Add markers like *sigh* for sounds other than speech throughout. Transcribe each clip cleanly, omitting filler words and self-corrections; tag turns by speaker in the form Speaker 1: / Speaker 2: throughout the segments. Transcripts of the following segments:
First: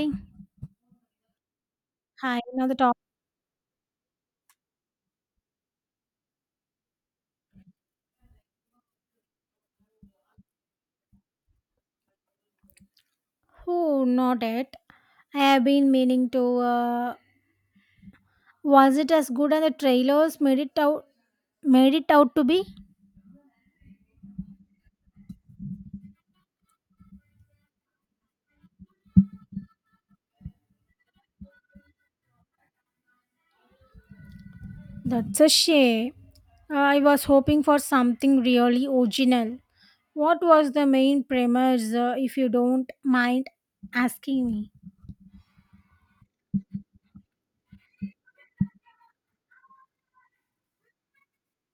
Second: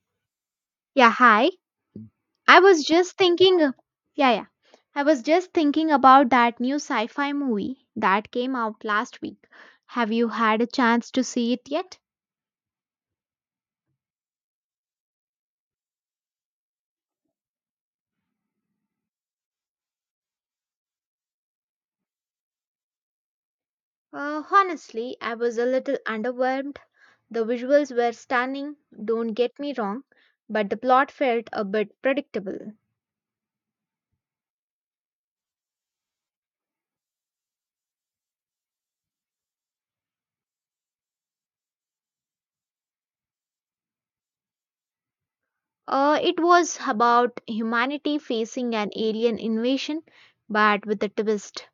Speaker 1: Hey,
Speaker 2: Yeah, hi.
Speaker 1: hi,
Speaker 2: I
Speaker 1: another
Speaker 2: was
Speaker 1: talk.
Speaker 2: just thinking, yeah, yeah. I was just thinking about that new sci fi movie that came out last week. Have you had a chance to see it yet?
Speaker 1: Oh, not it. I have been meaning to. Uh, was it as good as the trailers made it out? Made it out to be?
Speaker 2: Honestly, I was a little underwhelmed. The visuals were stunning, don't get me wrong, but the plot felt a bit predictable.
Speaker 1: That's a shame. I was hoping for something really original. What was the main premise, if you don't mind asking me?
Speaker 2: It was about humanity facing an alien invasion, but with a twist.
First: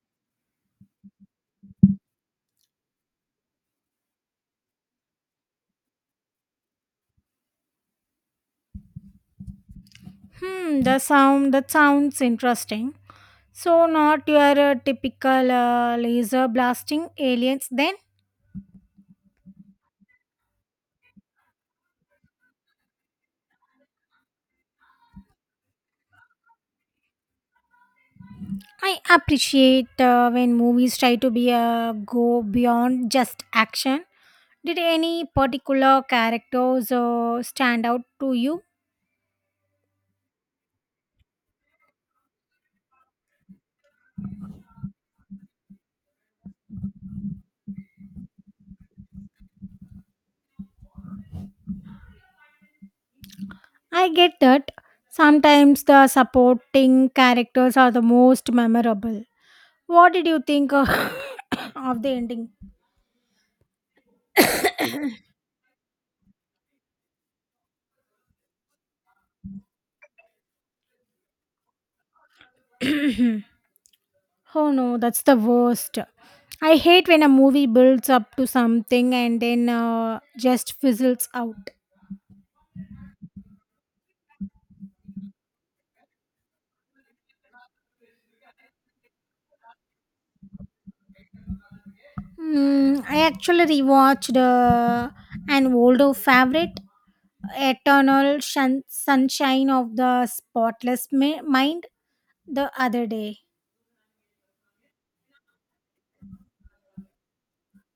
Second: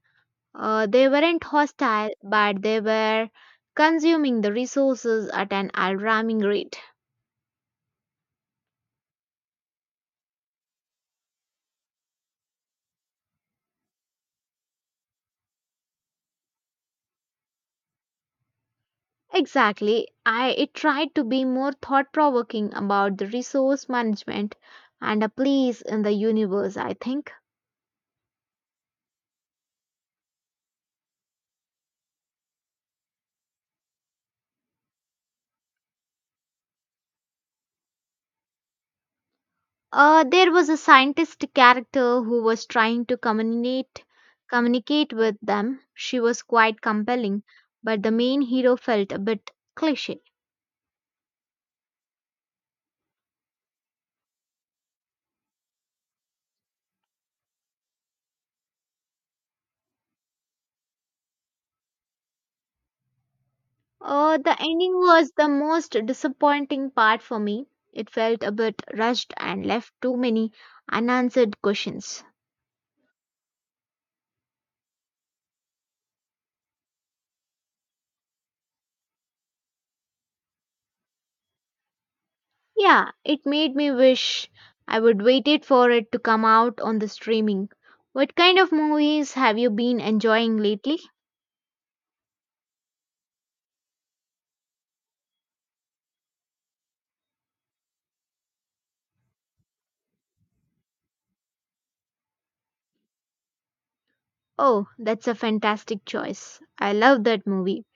Speaker 2: They weren't hostile, but they were consuming the resources at an alarming rate.
Speaker 1: Hmm, the sound that sounds interesting. So, not your typical laser blasting aliens then?
Speaker 2: Exactly. I It tried to be more thought provoking about the resource management and a place in the universe, I think.
Speaker 1: I appreciate when movies try to be go beyond just action. Did any particular characters stand out to you?
Speaker 2: There was a scientist character who was trying to communicate with them. She was quite compelling, but the main hero felt a bit cliche.
Speaker 1: I get that sometimes the supporting characters are the most memorable. What did you think of, *coughs* of the ending?
Speaker 2: The ending was the most disappointing part for me. It felt a bit rushed and left too many unanswered questions.
Speaker 1: *coughs* Oh no, that's the worst. I hate when a movie builds up to something and then just fizzles out.
Speaker 2: Yeah, it made me wish I would waited for it to come out on the streaming. What kind of movies have you been enjoying lately?
Speaker 1: Mm, I actually rewatched an older favorite, Sunshine of the Mind, the other day.
Speaker 2: Oh, that's a fantastic choice. I love that movie.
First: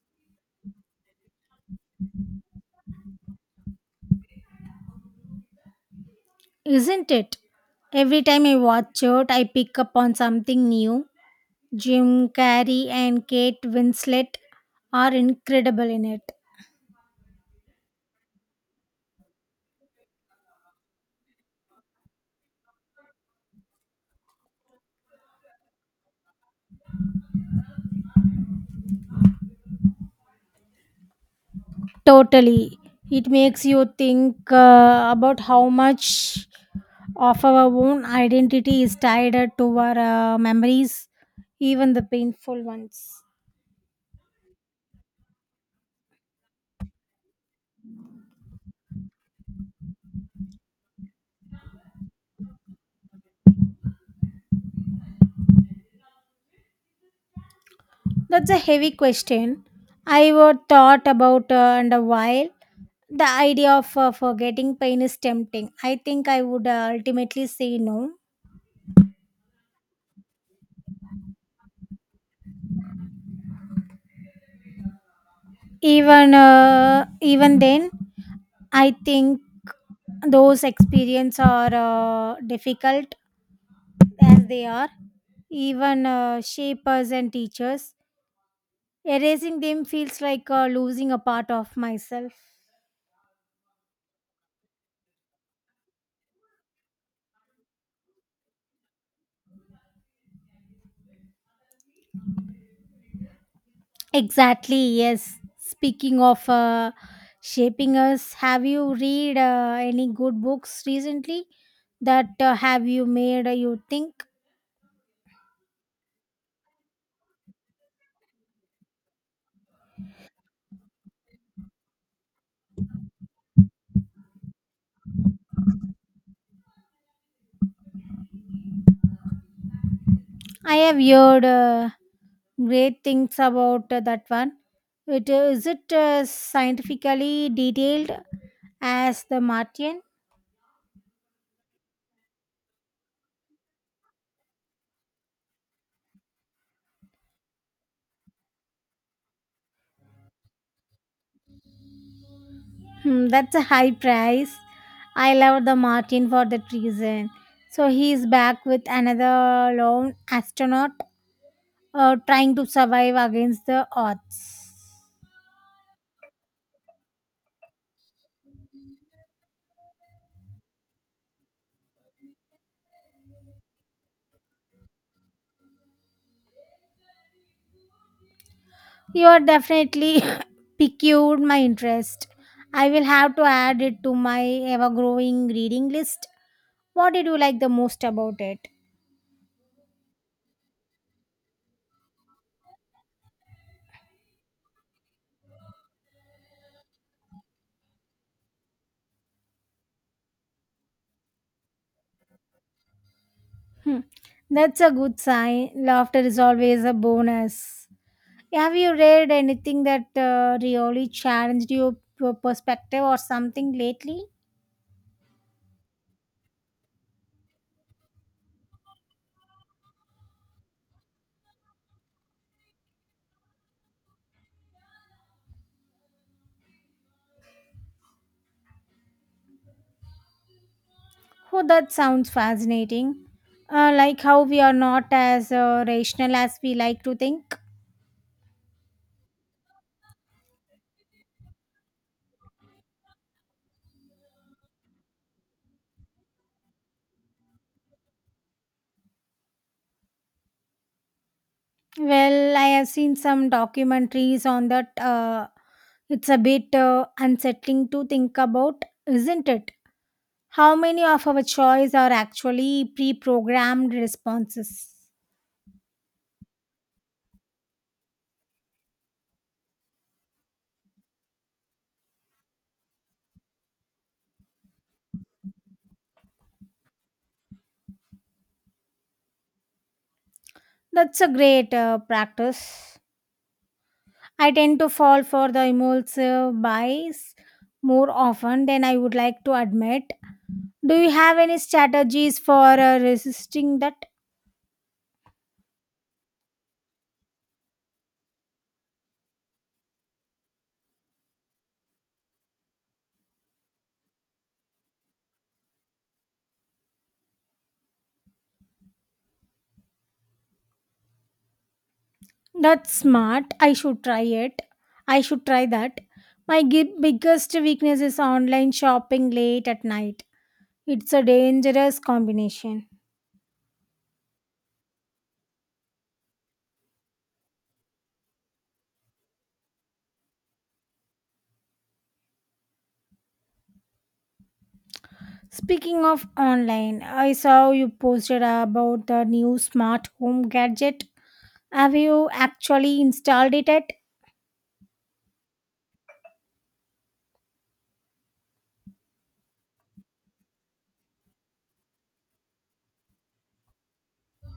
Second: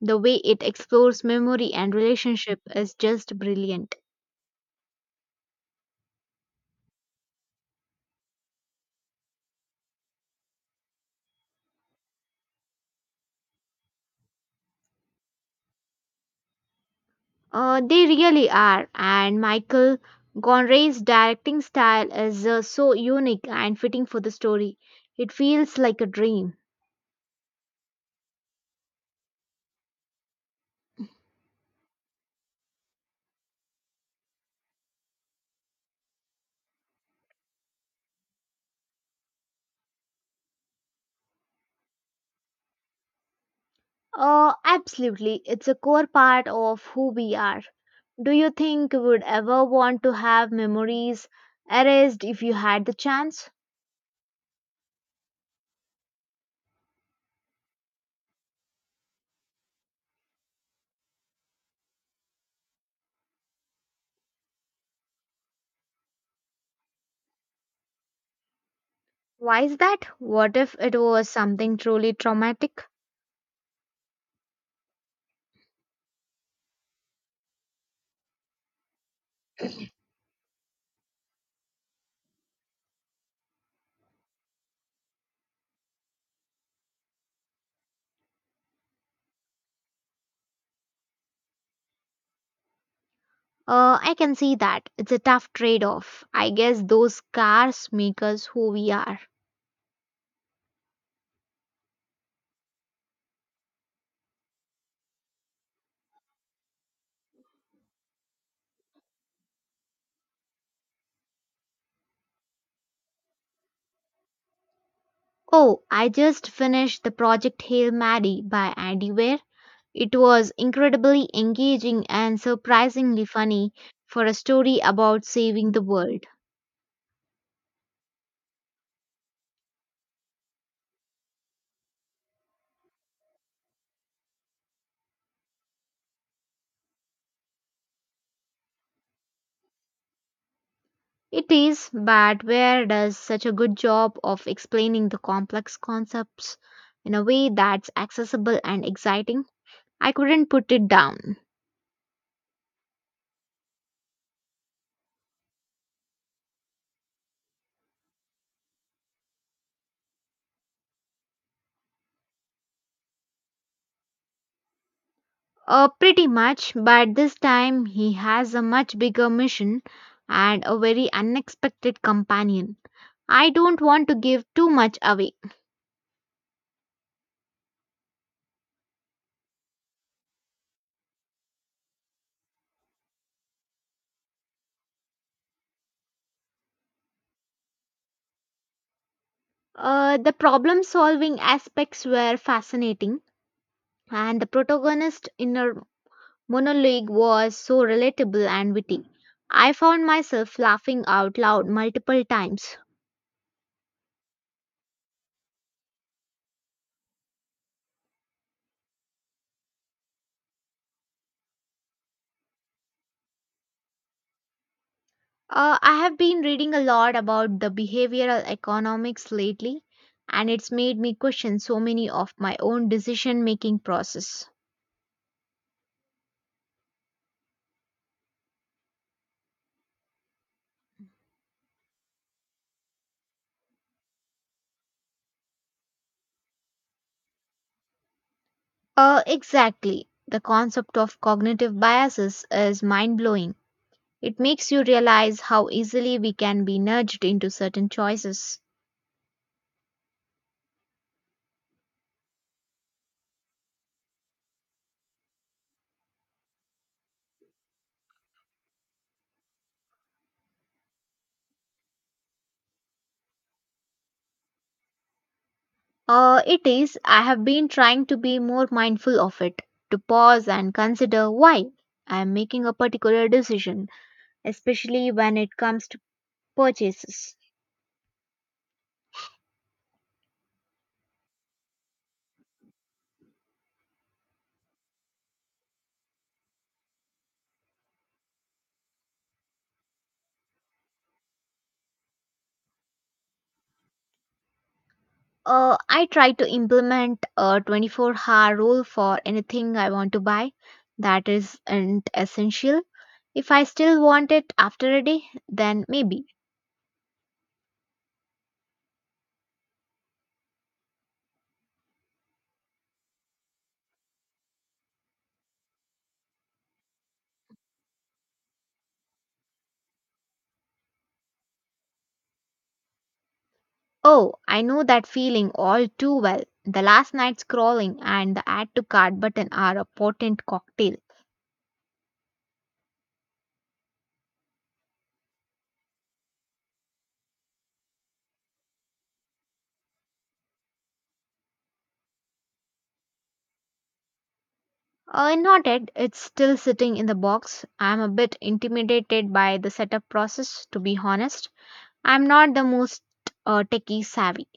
Speaker 2: The way it explores memory and relationship is just brilliant.
Speaker 1: Isn't it? Every time I watch it, I pick up on something new. Jim Carrey and Kate Winslet are incredible in it.
Speaker 2: They really are, and Michael Gonre's directing style is so unique and fitting for the story. It feels like a dream.
Speaker 1: Totally. It makes you think about how much of our own identity is tied to our memories, even the painful ones.
Speaker 2: Absolutely, it's a core part of who we are. Do you think you would ever want to have memories erased if you had the chance?
Speaker 1: That's a heavy question. I would thought about and a while. The idea of forgetting pain is tempting. I think I would ultimately say no.
Speaker 2: Why is that? What if it was something truly traumatic?
Speaker 1: Even then, I think those experiences are difficult as they are even shapers and teachers. Erasing them feels like losing a part of myself.
Speaker 2: I can see that. It's a tough trade off. I guess those scars make us who we are.
Speaker 1: Exactly, yes. Speaking of shaping us, have you read any good books recently that have you made you think?
Speaker 2: Oh, I just finished the project Hail Mary by Andy Weir. It was incredibly engaging and surprisingly funny for a story about saving the world.
Speaker 1: I have heard great things about that one. It, is it scientifically detailed as the Martian?
Speaker 2: It is, but Weir does such a good job of explaining the complex concepts in a way that's accessible and exciting. I couldn't put it down.
Speaker 1: Hmm, that's a high price. I love the Martin for that reason. So he is back with another lone astronaut trying to survive against the odds.
Speaker 2: Pretty much, but this time he has a much bigger mission and a very unexpected companion. I don't want to give too much away.
Speaker 1: You are definitely *laughs* *coughs* piqued my interest. I will have to add it to my ever growing reading list. What did you like the most about it?
Speaker 2: The problem solving aspects were fascinating, and the protagonist's inner monologue was so relatable and witty. I found myself laughing out loud multiple times.
Speaker 1: Hmm, that's a good sign. Laughter is always a bonus. Have you read anything that really challenged your perspective or something lately?
Speaker 2: I have been reading a lot about the behavioral economics lately, and it's made me question so many of my own decision making process.
Speaker 1: Oh, that sounds fascinating. Like how we are not as rational as we like to think.
Speaker 2: Exactly. The concept of cognitive biases is mind blowing. It makes you realize how easily we can be nudged into certain choices.
Speaker 1: Well, I have seen some documentaries on that. It's a bit unsettling to think about, isn't it? How many of our choices are actually pre programmed responses?
Speaker 2: It is, I have been trying to be more mindful of it, to pause and consider why I am making a particular decision, especially when it comes to purchases.
Speaker 1: That's a great practice. I tend to fall for the impulsive buys more often than I would like to admit. Do you have any strategies for resisting that?
Speaker 2: I try to implement a 24-hour rule for anything I want to buy that isn't essential. If I still want it after a day, then maybe.
Speaker 1: That's smart. I should try it. I should try that. My biggest weakness is online shopping late at night. It's a dangerous combination.
Speaker 2: Oh, I know that feeling all too well. The last night's crawling and the add to cart button are a potent cocktail.
Speaker 1: Speaking of online, I saw you posted about the new smart home gadget. Have you actually installed it yet?
Speaker 2: Not yet, it's still sitting in the box. I'm a bit intimidated by the setup process, to be honest. I'm not the most techie savvy.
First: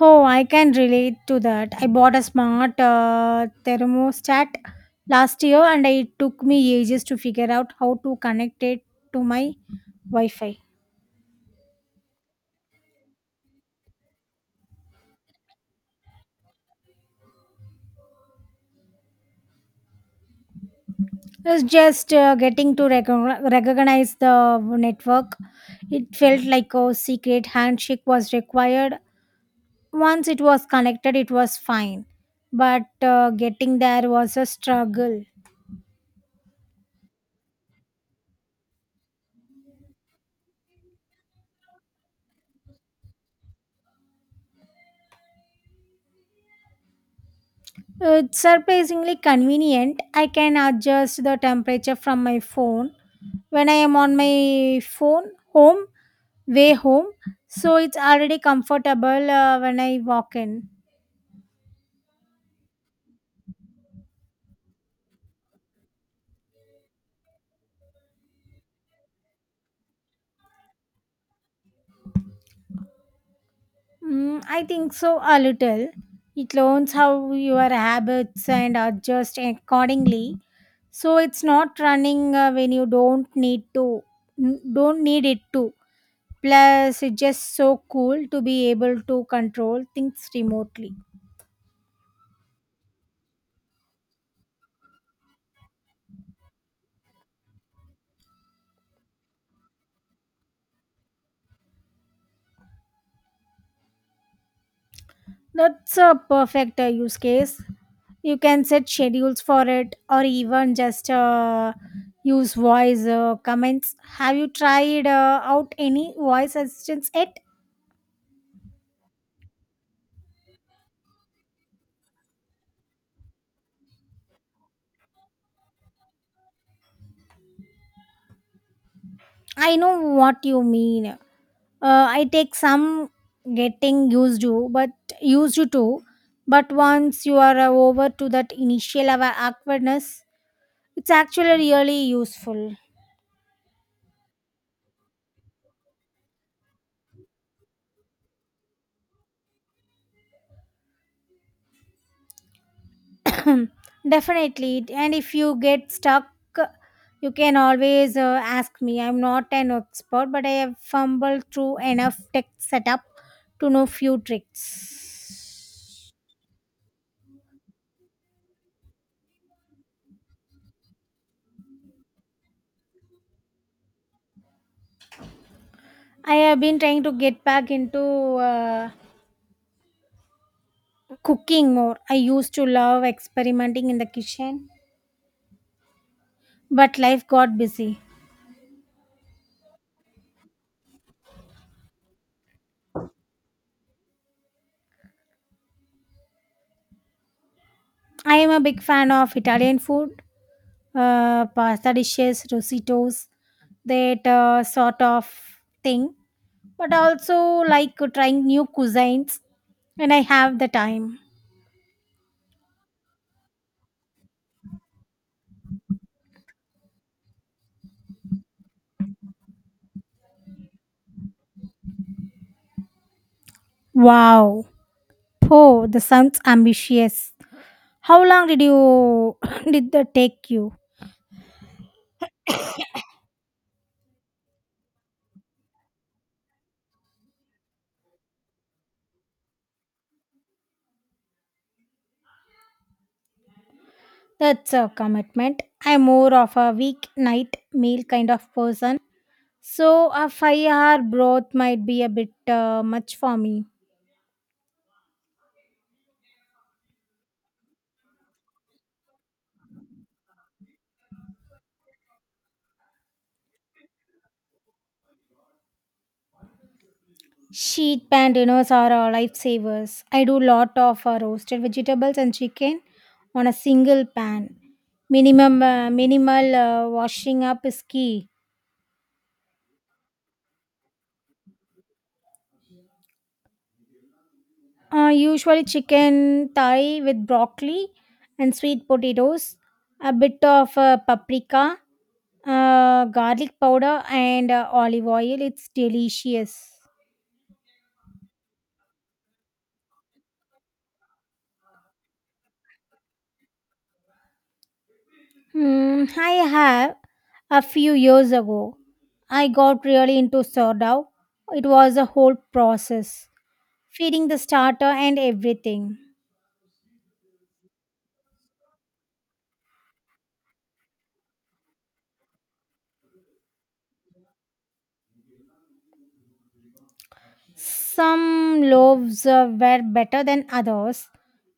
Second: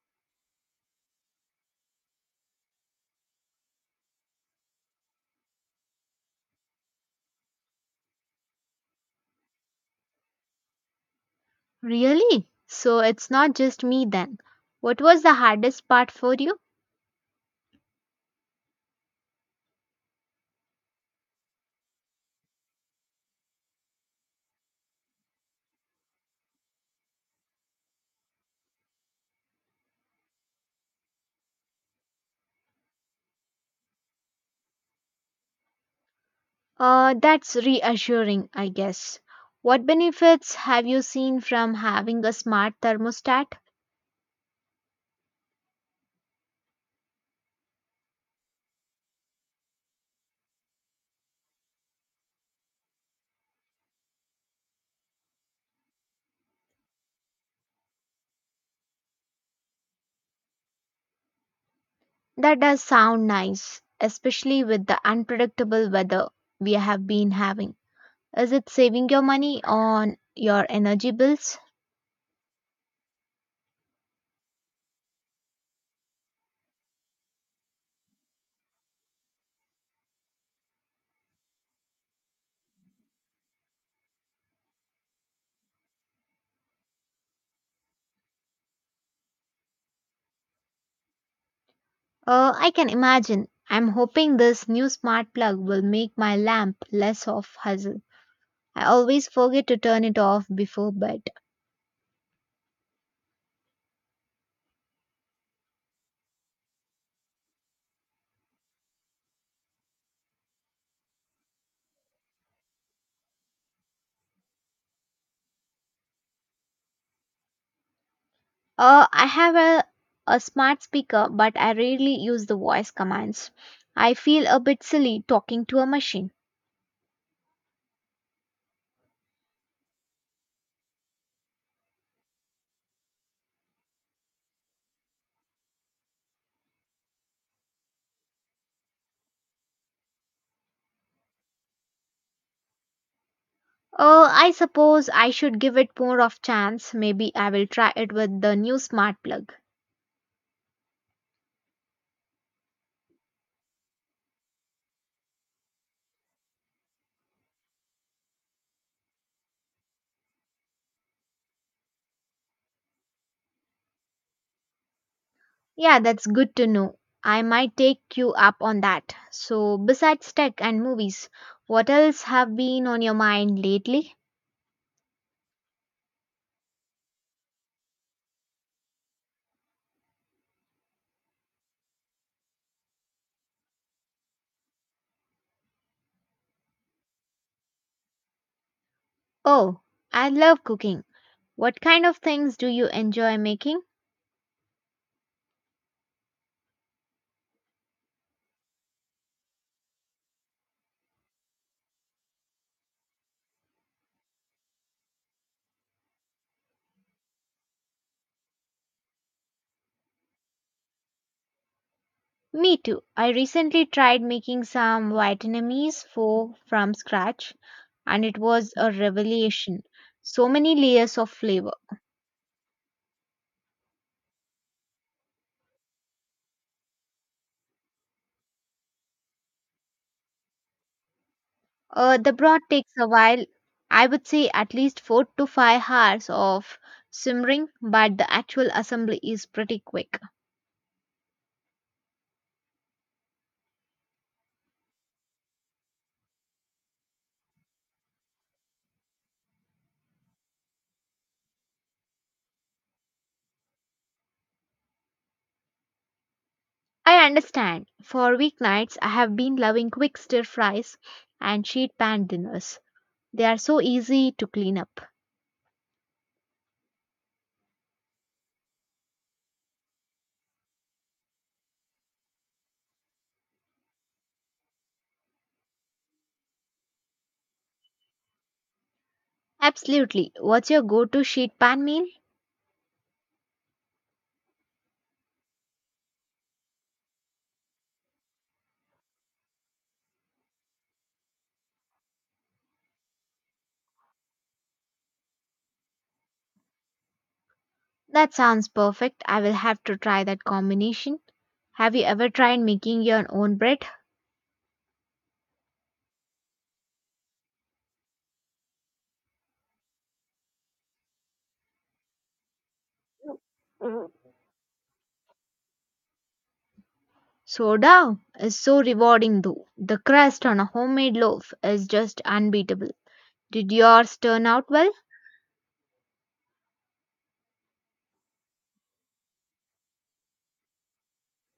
Speaker 1: Oh, I can relate to that. I bought a smart thermostat last year and it took me ages to figure out how to connect it to my Wi Fi.
Speaker 2: Really? So it's not just me then. What was the hardest part for you?
Speaker 1: It's just getting to recognize the network. It felt like a secret handshake was required. Once it was connected, it was fine. But getting there was a struggle.
Speaker 2: That's reassuring, I guess. What benefits have you seen from having a smart thermostat?
Speaker 1: It's surprisingly convenient. I can adjust the temperature from my phone when I am on my phone home way home. So it's already comfortable when I walk in.
Speaker 2: That does sound nice, especially with the unpredictable weather we have been having. Is it saving your money on your energy bills?
Speaker 1: Mm, I think so a little. It learns how your habits and adjust accordingly. So it's not running when you don't need don't need it to. Plus, it's just so cool to be able to control things remotely.
Speaker 2: I can imagine. I'm hoping this new smart plug will make my lamp less of hassle. I always forget to turn it off before bed.
Speaker 1: That's a perfect use case. You can set schedules for it or even just use voice comments. Have you tried out any voice assistants yet?
Speaker 2: I have a smart speaker, but I rarely use the voice commands. I feel a bit silly talking to a machine.
Speaker 1: I know what you mean. I take some getting used to, but used to too. But once you are over to that initial awkwardness, it's actually really useful.
Speaker 2: Oh, I suppose I should give it more of chance. Maybe I will try it with the new smart plug.
Speaker 1: *clears throat* Definitely. And if you get stuck, you can always ask me. I'm not an expert, but I have fumbled through enough tech setup to know few
Speaker 2: Yeah,
Speaker 1: tricks.
Speaker 2: that's good to know. I might take you up on that. So, besides tech and movies, what else have been on your mind lately?
Speaker 1: I have been trying to get back into uh, cooking more. I used to love experimenting in the kitchen, but life got busy.
Speaker 2: Oh, I love cooking. What kind of things do you enjoy making?
Speaker 1: I am a big fan of Italian food, pasta dishes, rositos, that sort of thing. But also like trying new cuisines when I have the time.
Speaker 2: Me too. I recently tried making some Vietnamese pho from scratch and it was a revelation. So many layers of flavor.
Speaker 1: Wow. Oh, the sounds ambitious. How long did you *coughs* *laughs* did that take you?
Speaker 2: The broth takes a while, I would say at least 4 to 5 hours of simmering, but the actual assembly is pretty quick.
Speaker 1: That's a commitment. I'm more of a weeknight meal kind of person. So a 5 hour broth might be a bit much for me.
Speaker 2: I understand. For weeknights, I have been loving quick stir fries and sheet pan dinners. They are so easy to clean up.
Speaker 1: Sheet pan dinners are lifesavers. I do lot of roasted vegetables and chicken on a single pan. Minimum Minimal washing up is key.
Speaker 2: Absolutely. What's your go to sheet pan meal?
Speaker 1: Usually chicken thigh with broccoli and sweet potatoes, a bit of paprika, garlic powder, and olive oil. It's delicious.
Speaker 2: That sounds perfect. I will have to try that combination. Have you ever tried making your own bread?
Speaker 1: Hmm, I have. A few years ago, I got really into sourdough. It was a whole process, feeding the starter and everything.
Speaker 2: Soda is so rewarding though. The crust on a homemade loaf is just unbeatable. Did yours turn out well?
Speaker 1: Some loaves were better than others.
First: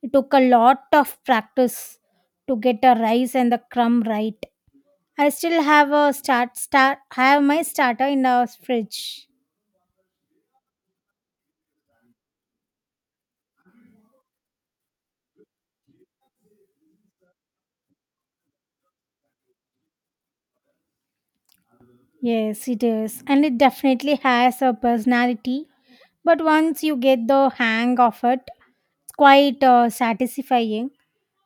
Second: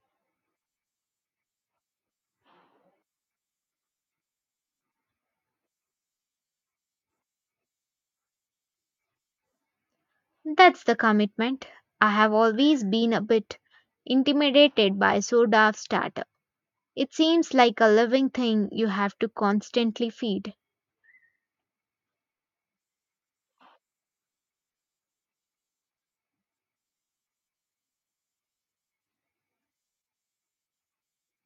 Speaker 1: It took a lot of practice to get the rice and the crumb right. I still have my starter in the fridge.
Speaker 2: That's the commitment. I have always been a bit intimidated by soda starter. It seems like a living thing you have to constantly feed.
Speaker 1: Yes, it is, and it definitely has a personality. But once you get the hang of it, it's quite satisfying.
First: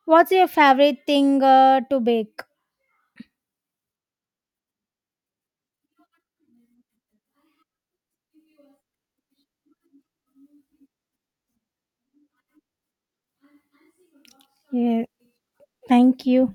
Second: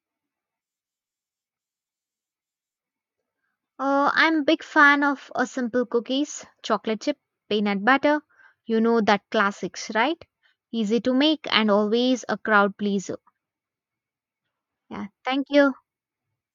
Speaker 1: What's your favorite thing to bake?
Speaker 2: I'm a big fan of a simple cookies, chocolate chip, peanut butter. You know that classics, right? Easy to make and always a crowd pleaser.
Speaker 1: Yeah,
Speaker 2: Yeah, thank you.
Speaker 1: thank you.